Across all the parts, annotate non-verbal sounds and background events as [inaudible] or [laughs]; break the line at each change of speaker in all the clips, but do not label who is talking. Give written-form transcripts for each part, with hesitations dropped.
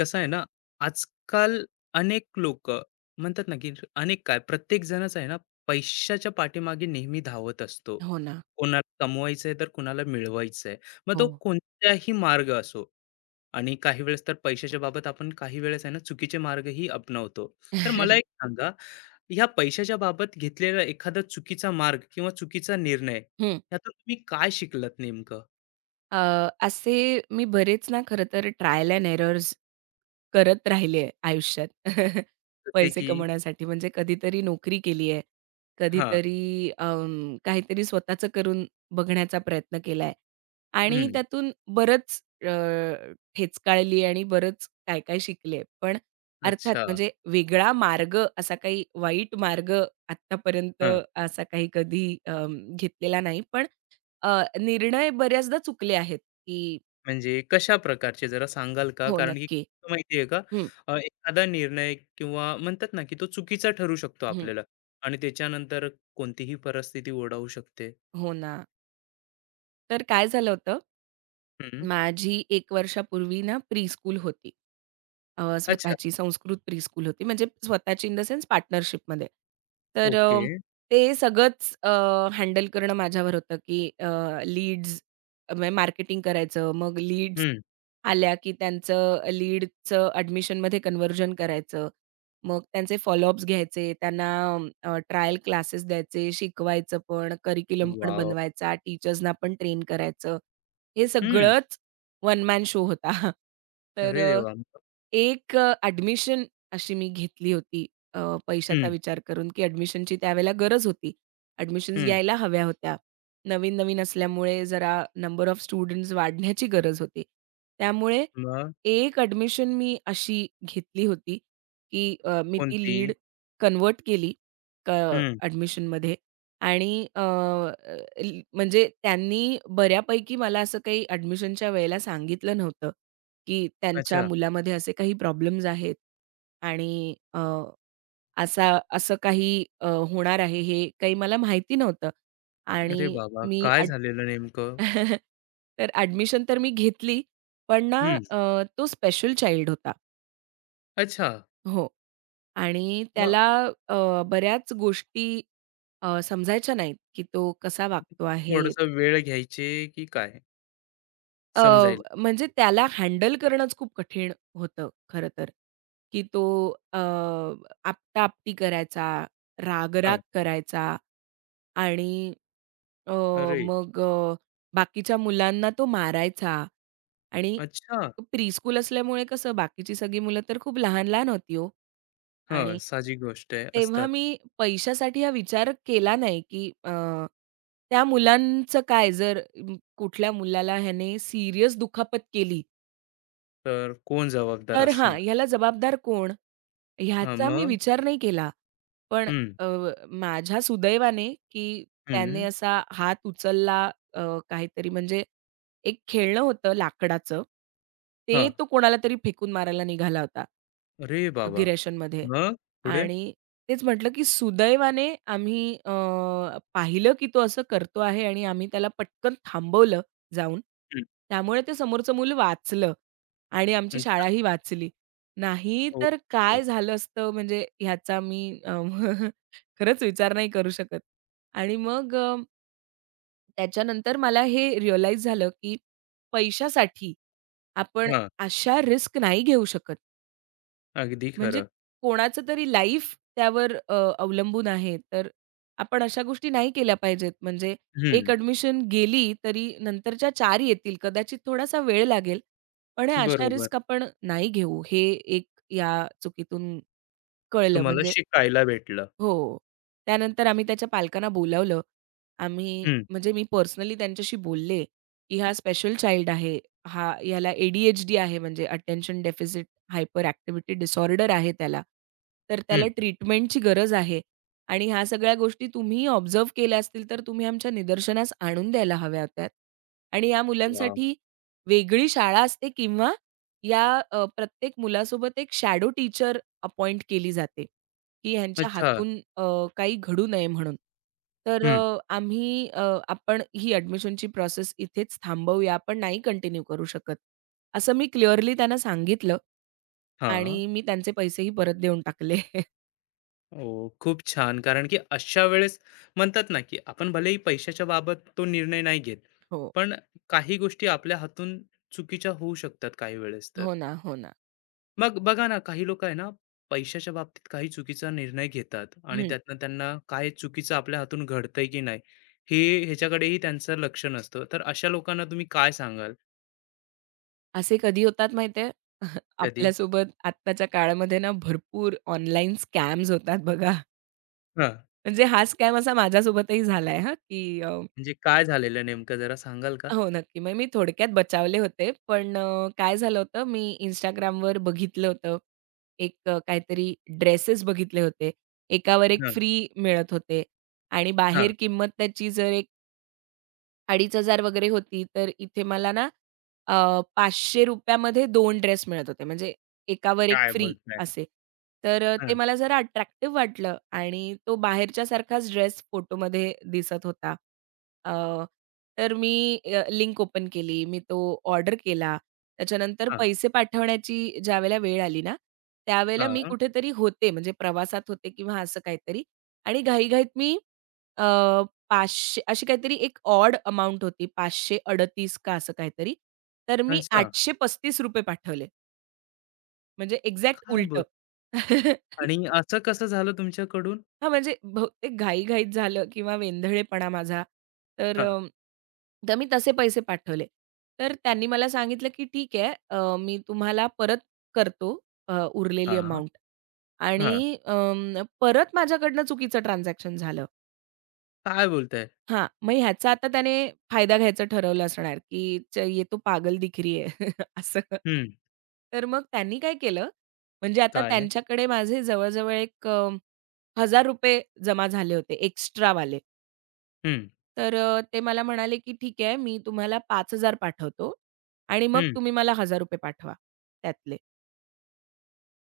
कसं आहे ना आजकाल अनेक लोक म्हणतात ना की अनेक काय प्रत्येक जणच आहे ना पैशाच्या पाठीमागे नेहमी धावत असतो.
हो ना.
कोणाला कमवायचंय तर कोणाला मिळवायचंय, मग
हो.
तो कोणताही मार्ग असो. आणि काही वेळेस तर पैशाच्या बाबत आपण काही वेळेस आहे ना चुकीचे मार्गही अपनावतो. तर मला एक
[laughs]
सांगा, ह्या पैशाच्या बाबत घेतलेला एखादा चुकीचा मार्ग किंवा चुकीचा निर्णय
हं.
यातून तुम्ही काय शिकलात नेमकं.
अ, असे मी बरेच ना खरं तर ट्रायल एंड एरर्स करत राहिले आयुष्यात. [laughs]
जसे
पैसे
की
कमवण्यासाठी म्हणजे कधीतरी नोकरी केली आहे.
हा.
कधीतरी काहीतरी स्वतःचं करून बघण्याचा प्रयत्न केलाय आणि
हम्म.
त्यातून बरंच अ, ठेचकाळली आणि बरंच काय-काय शिकले. पण अर्थात
अच्छा.
म्हणजे वेगळा मार्ग असा काही वाईट मार्ग आत्तापर्यंत असा काही कधी घेतलेला नाही. पण निर्णय बऱ्याचदा चुकले आहेत, की
म्हणजे कशा प्रकारचे जरा सांगाल का?
हो,
कारण की
नक्की.
माहितीये का,
हं,
एखादा निर्णय किंवा म्हणतात ना, की तो चुकीचा ठरू शकतो
हं.
आपल्याला आणि त्याच्यानंतर कोणतीही परिस्थिती ओढावू शकते.
हो ना. तर काय झालं होतं,
हं.
माझी 1 वर्षापूर्वी ना प्रीस्कूल होती.
अच्छा.
स्वतःची संस्कृत प्रीस्कूल होती. म्हणजे स्वतःची इन द सेन्स पार्टनरशिपमध्ये. तर
ओके.
ते सगळंच हँडल करणं माझ्यावर होतं, की लीड्स म्हणजे मार्केटिंग करायचं. मग लीड्स
हं.
आल्या, की त्यांचं लीडचं ॲडमिशनमध्ये कन्व्हर्जन करायचं. मग त्यांचे फॉलोअप्स घ्यायचे. त्यांना ट्रायल क्लासेस द्यायचे, शिकवायचं पण, करिक्युलम पण
वॉव!
बनवायचा, टीचर्सना पण ट्रेन करायचं. हे
हं.
सगळंच वन मॅन शो होता. [laughs] तर
अरे
अ,
देवा!
एक अ, ॲडमिशन अशी मी घेतली होती अ, पैशाचा
हं,
विचार करून, की ॲडमिशनची त्यावेळेला गरज होती. ॲडमिशन्स
हं.
यायला हव्या होत्या. नवीन-नवीन असल्यामुळे जरा नंबर ऑफ स्टुडंट्स वाढण्याची गरज होती. त्यामुळे
मग
एक ॲडमिशन मी अशी घेतली होती, की मी ती
कोणती?
लीड कन्व्हर्ट केली क
हं.
ॲडमिशनमध्ये आणि अ, ल म्हणजे त्यांनी बऱ्यापैकी मला असं काही ॲडमिशनच्या वेळेला सांगितलं नव्हतं, की त्यांच्या
अच्छा.
मुलामध्ये असे काही प्रॉब्लेम्स आहेत आणि असं काही होणार आहे हे काही मला माहिती नव्हतं
अरे
आणि
बाबा!
मी
काय
ॲड
झालेलं नेमकं?
[laughs] तर ॲडमिशन तर मी घेतली, पण ना
हं.
अ, तो स्पेशल चाइल्ड होता.
अच्छा.
हो. आणि
मग
त्याला बऱ्याच गोष्टी समजायच्या नाहीत, की तो कसा वागतो आहे.
थोडासा वेळ घ्यायचे की काय
अ,
समजायला?
म्हणजे त्याला हँडल करणंच खूप कठीण होतं खरं तर, की तो अ, आपटा करायचा, राग
हां.
करायचा आणि अ,
अरे!
मग बाकीच्या मुलांना तो मारायचा आणि
अच्छा.
प्रीस्कूल असल्यामुळे कसं बाकीची सगळी मुलं तर खूप लहान-लहान होती हो.
हां,
आणि
साहजिक गोष्ट आहे,
तेव्हा
असतात.
मी पैशासाठी हा विचार केला नाही, की त्या मुलांचं काय जर कुठल्या मुलाला ह्याने सीरियस दुखापत केली
तर कोण जबाबदार
तर हां,
असणार?
ह्याला जबाबदार कोण?
हां,
ह्याचा मी
मग?
विचार नाही केला. पण
हं,
अ, माझ्या सुदैवाने, की त्याने
हं,
असा हात उचलला अ, काहीतरी म्हणजे एक खेळणं होतं लाकडाचं. ते
हां.
तो कोणाला तरी फेकून मारायला निघाला होता,
अरे बाबा!
अगिरेशनमध्ये
मग पुढे?
आणि तेच म्हटलं, की सुदैवाने आम्ही पाहिलं, की तो असं करतो आहे आणि आम्ही त्याला पटकन थांबवलं जाऊन.
हं,
त्यामुळे ते समोरचं मूल वाचलं. आणि आमची
अच्छा.
शाळाही वाचली. नाही तर
ओके.
काय झालं असतं म्हणजे ह्याचा मी [laughs] खरंच विचार नाही करू शकत. आणि मग त्याच्यानंतर मला हे रिअलाईज झालं, की पैशासाठी आपण
हां,
अशा रिस्क नाही घेऊ शकत.
अगदी
म्हणजे
खरं.
कोणाचं तरी लाईफ त्यावर अवलंबून आहे. तर आपण अशा गोष्टी नाही केल्या पाहिजेत. म्हणजे एक
हं,
ॲडमिशन गेली तरी नंतरच्या 4 येतील. कदाचित थोडासा वेळ लागेल. पण ह्या अशा
बरोबर.
रिस्क आपण नाही घेऊ. हे एक या चुकीतून कळलं.
तुम्हाला
म्हणजे
शिकायला भेटलं.
हो. त्यानंतर आम्ही त्याच्या पालकांना बोलावलं. आम्ही
हं,
म्हणजे मी पर्सनली त्यांच्याशी बोलले, की हा स्पेशल चाइल्ड आहे. ह्याला ए-डी-एच-डी आहे म्हणजे attention deficit hyperactivity disorder आहे त्याला. तर त्याला
हं.
ट्रीटमेंटची गरज आहे आणि ह्या सगळ्या गोष्टी तुम्ही ऑब्झर्व्ह केल्या असतील, तर तुम्ही आमच्या निदर्शनास आणून द्यायला हव्या होत्या आणि या
वॉव!
मुलांसाठी वेगळी शाळा असते किंवा या प्रत्येक मुलासोबत एक शॅडो टीचर अपॉइंट केली जाते. की ह्यांच्या
अच्छा.
हातून काही घडू नये म्हणून. तर
हं,
अ, आम्ही अ, आपण ही ॲडमिशनची प्रोसेस इथेच थांबवूया, आपण नाही कंटिन्यू करू शकत. असं मी क्लिअरली त्यांना सांगितलं
हां.
आणि मी त्यांचे पैसेही परत देऊन टाकले. [laughs]
ओह, खूप छान. कारण की अशा वेळेस म्हणतात ना, की आपण भलेही पैशाच्या बाबत तो निर्णय नाही घेत,
हो.
पण काही गोष्टी आपल्या हातून चुकीच्या होऊ शकतात काही वेळेस तर.
हो ना, हो ना.
मग बघा ना, काही लोकं आहे ना, पैशाच्या बाबतीत काही चुकीचा निर्णय घेतात आणि
हं.
त्यातनं त्यांना काय चुकीचं आपल्या हातून घडतंय की नाही, हे ह्याच्याकडेही त्यांचं लक्ष नसतं. तर अशा लोकांना तुम्ही काय सांगाल.
असे कधी होतात माहिती [laughs]
कधी?
आपल्यासोबत आत्ताच्या काळामध्ये ना भरपूर ऑनलाईन स्कॅम्स होतात बघा.
हां.
म्हणजे हा स्कॅम असा माझ्यासोबतही झालाय हां, की
म्हणजे काय झालेलं नेमकं जरा सांगाल का?
हो, नक्की. मग मी थोडक्यात बचावले होते. पण काय झालं होतं, मी Instagramवर बघितलं होतं. एक काहीतरी ड्रेसेस बघितले होते. एकावर एक
हां,
फ्री मिळत होते आणि
हां.
बाहेर किंमत त्याची जर ₹2500 वगैरे होती. तर इथे मला ना अ, ₹500 मध्ये दोन ड्रेस मिळत होते. म्हणजे एकावर एक
काय
फ्री
बोलताय?
असे. तर ते
हां,
मला जरा अट्रॅक्टिव्ह वाटलं आणि तो बाहेरच्यासारखाच ड्रेस फोटोमध्ये दिसत होता. अ, तर मी लिंक ओपन केली. मी तो ऑर्डर केला. त्याच्यानंतर
हां,
पैसे पाठवण्याची ज्यावेळेला वेळ आली ना, त्यावेळेला मी
हां.
कुठेतरी होते म्हणजे प्रवासात होते किंवा असं काहीतरी आणि घाईघाईत मी 500 अशी काहीतरी एक ऑड अमाउंट होती. 538 का असं काहीतरी. तर मी
अच्छा.
₹835 पाठवले. म्हणजे एक्झॅक्ट
काय
उलटं.
बोल.
[laughs]
आणि असं कसं झालं तुमच्याकडून?
हां, म्हणजे बहुतेक घाई-घाईत झालं किंवा वेंधळेपणा माझा. तर
हां,
अ, तर मी तसे पैसे पाठवले. तर त्यांनी मला सांगितलं, की "ठीक आहे, मी तुम्हाला परत करतो उरलेली
हां,
अमाउंट."
हां.
आणि परत माझ्याकडनं चुकीचं ट्रान्झॅक्शन झालं.
काय बोलताय?
हां, मग ह्याचा आता त्याने फायदा घ्यायचं ठरवलं असणार, की च ये तो पागल दिखरी रही है [laughs] असं.
हं.
तर मग त्यांनी काय केलं, म्हणजे आता
काय?
त्यांच्याकडे माझे जवळ-जवळ एक ₹1000 जमा झाले होते एक्स्ट्रा वाले,
हं,
तर ते मला म्हणाले, की "ठीक आहे, मी तुम्हाला 5,000 पाठवतो आणि मग
हं.
तुम्ही मला ₹1000 पाठवा त्यातले.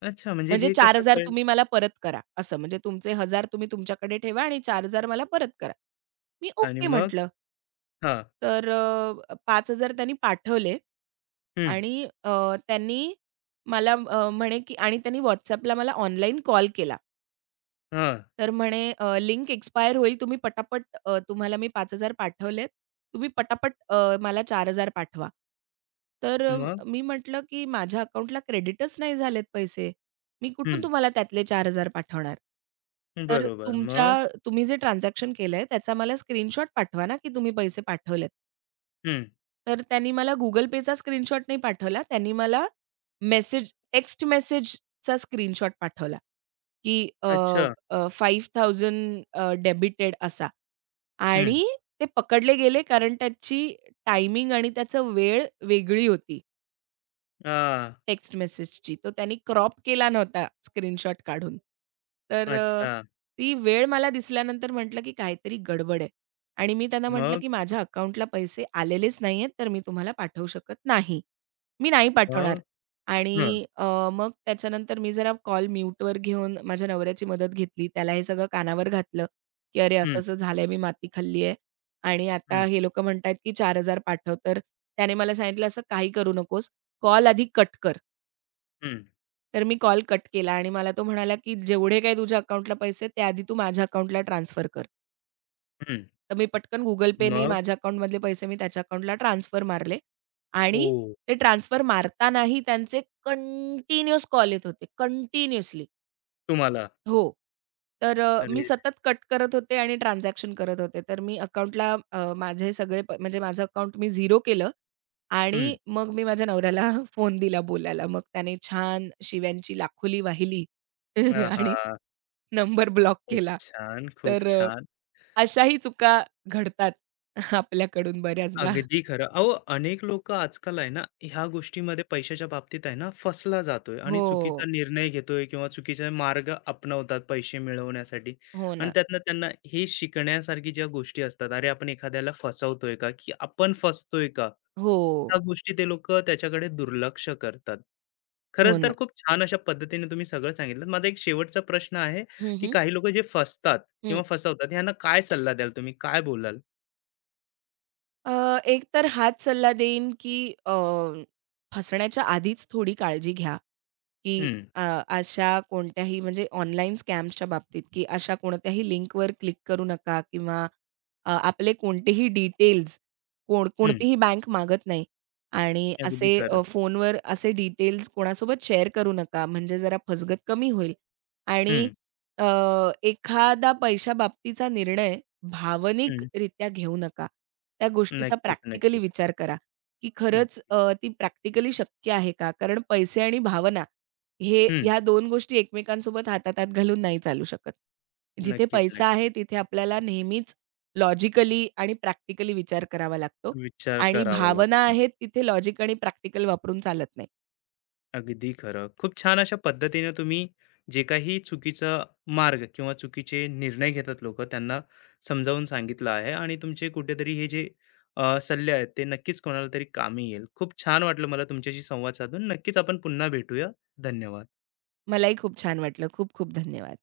अच्छा म्हणजे
म्हणजे
हे कसं
4,000
कळलं.
तुम्ही मला परत करा." असं. म्हणजे तुमचे 1000 तुम्ही तुमच्याकडे ठेवा आणि 4,000 मला परत करा. मी
आणि
ओके
मग?
म्हटलं.
हां,
तर 5,000 त्यांनी पाठवले
हं.
आणि त्यांनी मला अ, म्हणे की आणि त्यांनी WhatsAppला मला ऑनलाईन कॉल केला.
हां.
तर म्हणे लिंक एक्सपायर होईल तुम्ही पटापट तुम्हाला मी 5,000 पाठवलेत. तुम्ही पटापट मला 4,000 पाठवा. तर
मग?
अ, मी म्हटलं की माझ्या अकाउंटला क्रेडिटच नाही झालेत पैसे. मी कुठून
हं.
तुम्हाला त्यातले 4,000 पाठवणार? तर
बरोबर.
तुमच्या
मग?
तुम्ही जे ट्रान्झॅक्शन केलंय त्याचा मला स्क्रीनशॉट पाठवा ना की तुम्ही पैसे पाठवलेत.
हं.
तर त्यांनी मला Google Payचा स्क्रीनशॉट नाही पाठवला. त्यांनी मला टेक्स्ट मेसेजचा स्क्रीनशॉट पाठवला, की अ,
अच्छा.
अ, 5,000 डेबिटेड असा
हं.
आणि ते पकडले गेले कारण त्याची टायमिंग आणि त्याचा वेळ वेगळी होती.
आ,
टेक्स्ट मेसेजची. तो त्यांनी क्रॉप केला नव्हता स्क्रीनशॉट काढून. तर अ,
अच्छा.
ती वेळ मला दिसल्यानंतर म्हटलं, की काहीतरी गडबड आहे आणि मी त्यांना म्हटलं,
मग?
की माझ्या अकाउंटला पैसे आलेलेच नाहीयेत, तर मी तुम्हाला पाठवू शकत नाही. मी नाही पाठवणार.
मग? हं.
आणि मग त्याच्यानंतर मी जरा कॉल म्यूटवर घेऊन माझ्या नवऱ्याची मदत घेतली. त्याला हे सगळं कानावर घातलं, की "अरे,
हं,
असं-असं झालंय, मी माती खाल्ली आहे आणि आता
हं,
हे लोकं म्हणतायत, की 4,000 पाठव." तर त्याने मला सांगितलं, "असं काही करू नकोस. कॉल आधी कट कर."
हं,
तर मी कॉल कट केला आणि मला तो म्हणाला, की "जेवढे काही तुझ्या अकाउंटला पैसे आहेत, ते आधी तू माझ्या अकाउंटला ट्रान्सफर कर."
हं.
तर मी पटकन Google Payने
मग?
माझ्या अकाउंटमधले पैसे मी त्याच्या अकाउंटला ट्रान्सफर मारले आणि
ओह!
ते ट्रान्सफर मारतानाही त्यांचे कंटिन्यूअस कॉल येत होते, कंटिन्युअसली.
तुम्हाला.
हो. मी
अरे!
सतत कट करत होते आणि ट्रान्झॅक्शन करत होते. तर मी अकाउंटला माझे सगळे प म्हणजे माझं अकाउंट मी 0 केलं आणि
हं.
मग मी माझ्या नवऱ्याला [laughs] फोन दिला बोलायला. मग त्याने छान शिव्यांची लाखोली वाहिली [laughs] आणि
आहा!
नंबर ब्लॉक
खूप
केला.
छान, खूप
तर अ,
छान.
अशाही चुका घडतात [laughs] आपल्याकडून बऱ्याचदा.
अगदी खरं. अहो, अनेक लोकं आजकाल आहे ना, ह्या गोष्टीमध्ये पैशाच्या बाबतीत आहे ना, फसला जातोय आणि
हो.
चुकीचा निर्णय घेतोय किंवा चुकीचा मार्ग अपनवतात पैसे मिळवण्यासाठी.
हो
आणि
ना.
त्यातनं त्यांना हे शिकण्यासारखी ज्या गोष्टी असतात, अरे आपण एखाद्याला फसवतोय का? की आपण फसतोय का?
हो.
त्या गोष्टी ते लोकं त्याच्याकडे दुर्लक्ष करतात.
हो
खरंच
ना.
तर खूप छान अशा पद्धतीने तुम्ही सगळं सांगितलं. माझा एक शेवटचा प्रश्न आहे,
हं,
की
हं.
काही लोकं जे फसतात किंवा फसवतात, ह्यांना काय सल्ला द्याल तुम्ही? काय बोलाल?
अ, एक तर हाच सल्ला देईन, की अ, फसण्याच्या आधीच थोडी काळजी घ्या, की
हं,
अ, अशा कोणत्याही म्हणजे ऑनलाईन स्कॅम्सच्या बाबतीत, की अशा कोणत्याही लिंकवर क्लिक करू नका किंवा आपले कोणतेही डिटेल्स
हं.
कोणतीही बँक मागत नाही आणि असे
अगदी खरं.
फोनवर असे डिटेल्स कोणासोबत शेअर करू नका, म्हणजे जरा फसगत कमी होईल आणि
हं,
अ, एखादा पैशाबाबतीचा निर्णय
हं.
भावनिकरित्या घेऊ नका. त्या गोष्टीचा
नक्कीच,
प्रॅक्टिकली
नक्कीच,
विचार करा, की खरंच
नक्की.
ती प्रॅक्टिकली शक्य आहे का? कारण पैसे आणि भावना हे
हं.
ह्या 2 गोष्टी एकमेकांसोबत हाताहातात घालून नाही चालू शकत. जिथे
नक्कीच,
पैसा आहे
नक्कीच.
तिथे आपल्याला नेहमीच लॉजिकली आणि प्रॅक्टिकली विचार करावा लागतो
विचार
आणि
करावा
भावना
लागतो.
आहेत तिथे लॉजिक आणि प्रॅक्टिकल वापरून चालत नाही.
अगदी खरं. खूप छान अशा पद्धतीने तुम्ही जे काही चुकीचा मार्ग किंवा चुकीचे निर्णय घेतात लोकं, त्यांना समजावून सांगितलं आहे आणि तुमचे कुठेतरी हे जे सल्ले आहेत, ते नक्कीच कोणाला तरी कामी येईल. खूप छान वाटलं मला तुमच्याशी संवाद साधून. नक्कीच आपण पुन्हा भेटूया. धन्यवाद.
मलाही खूप छान वाटलं. खूप खूप धन्यवाद.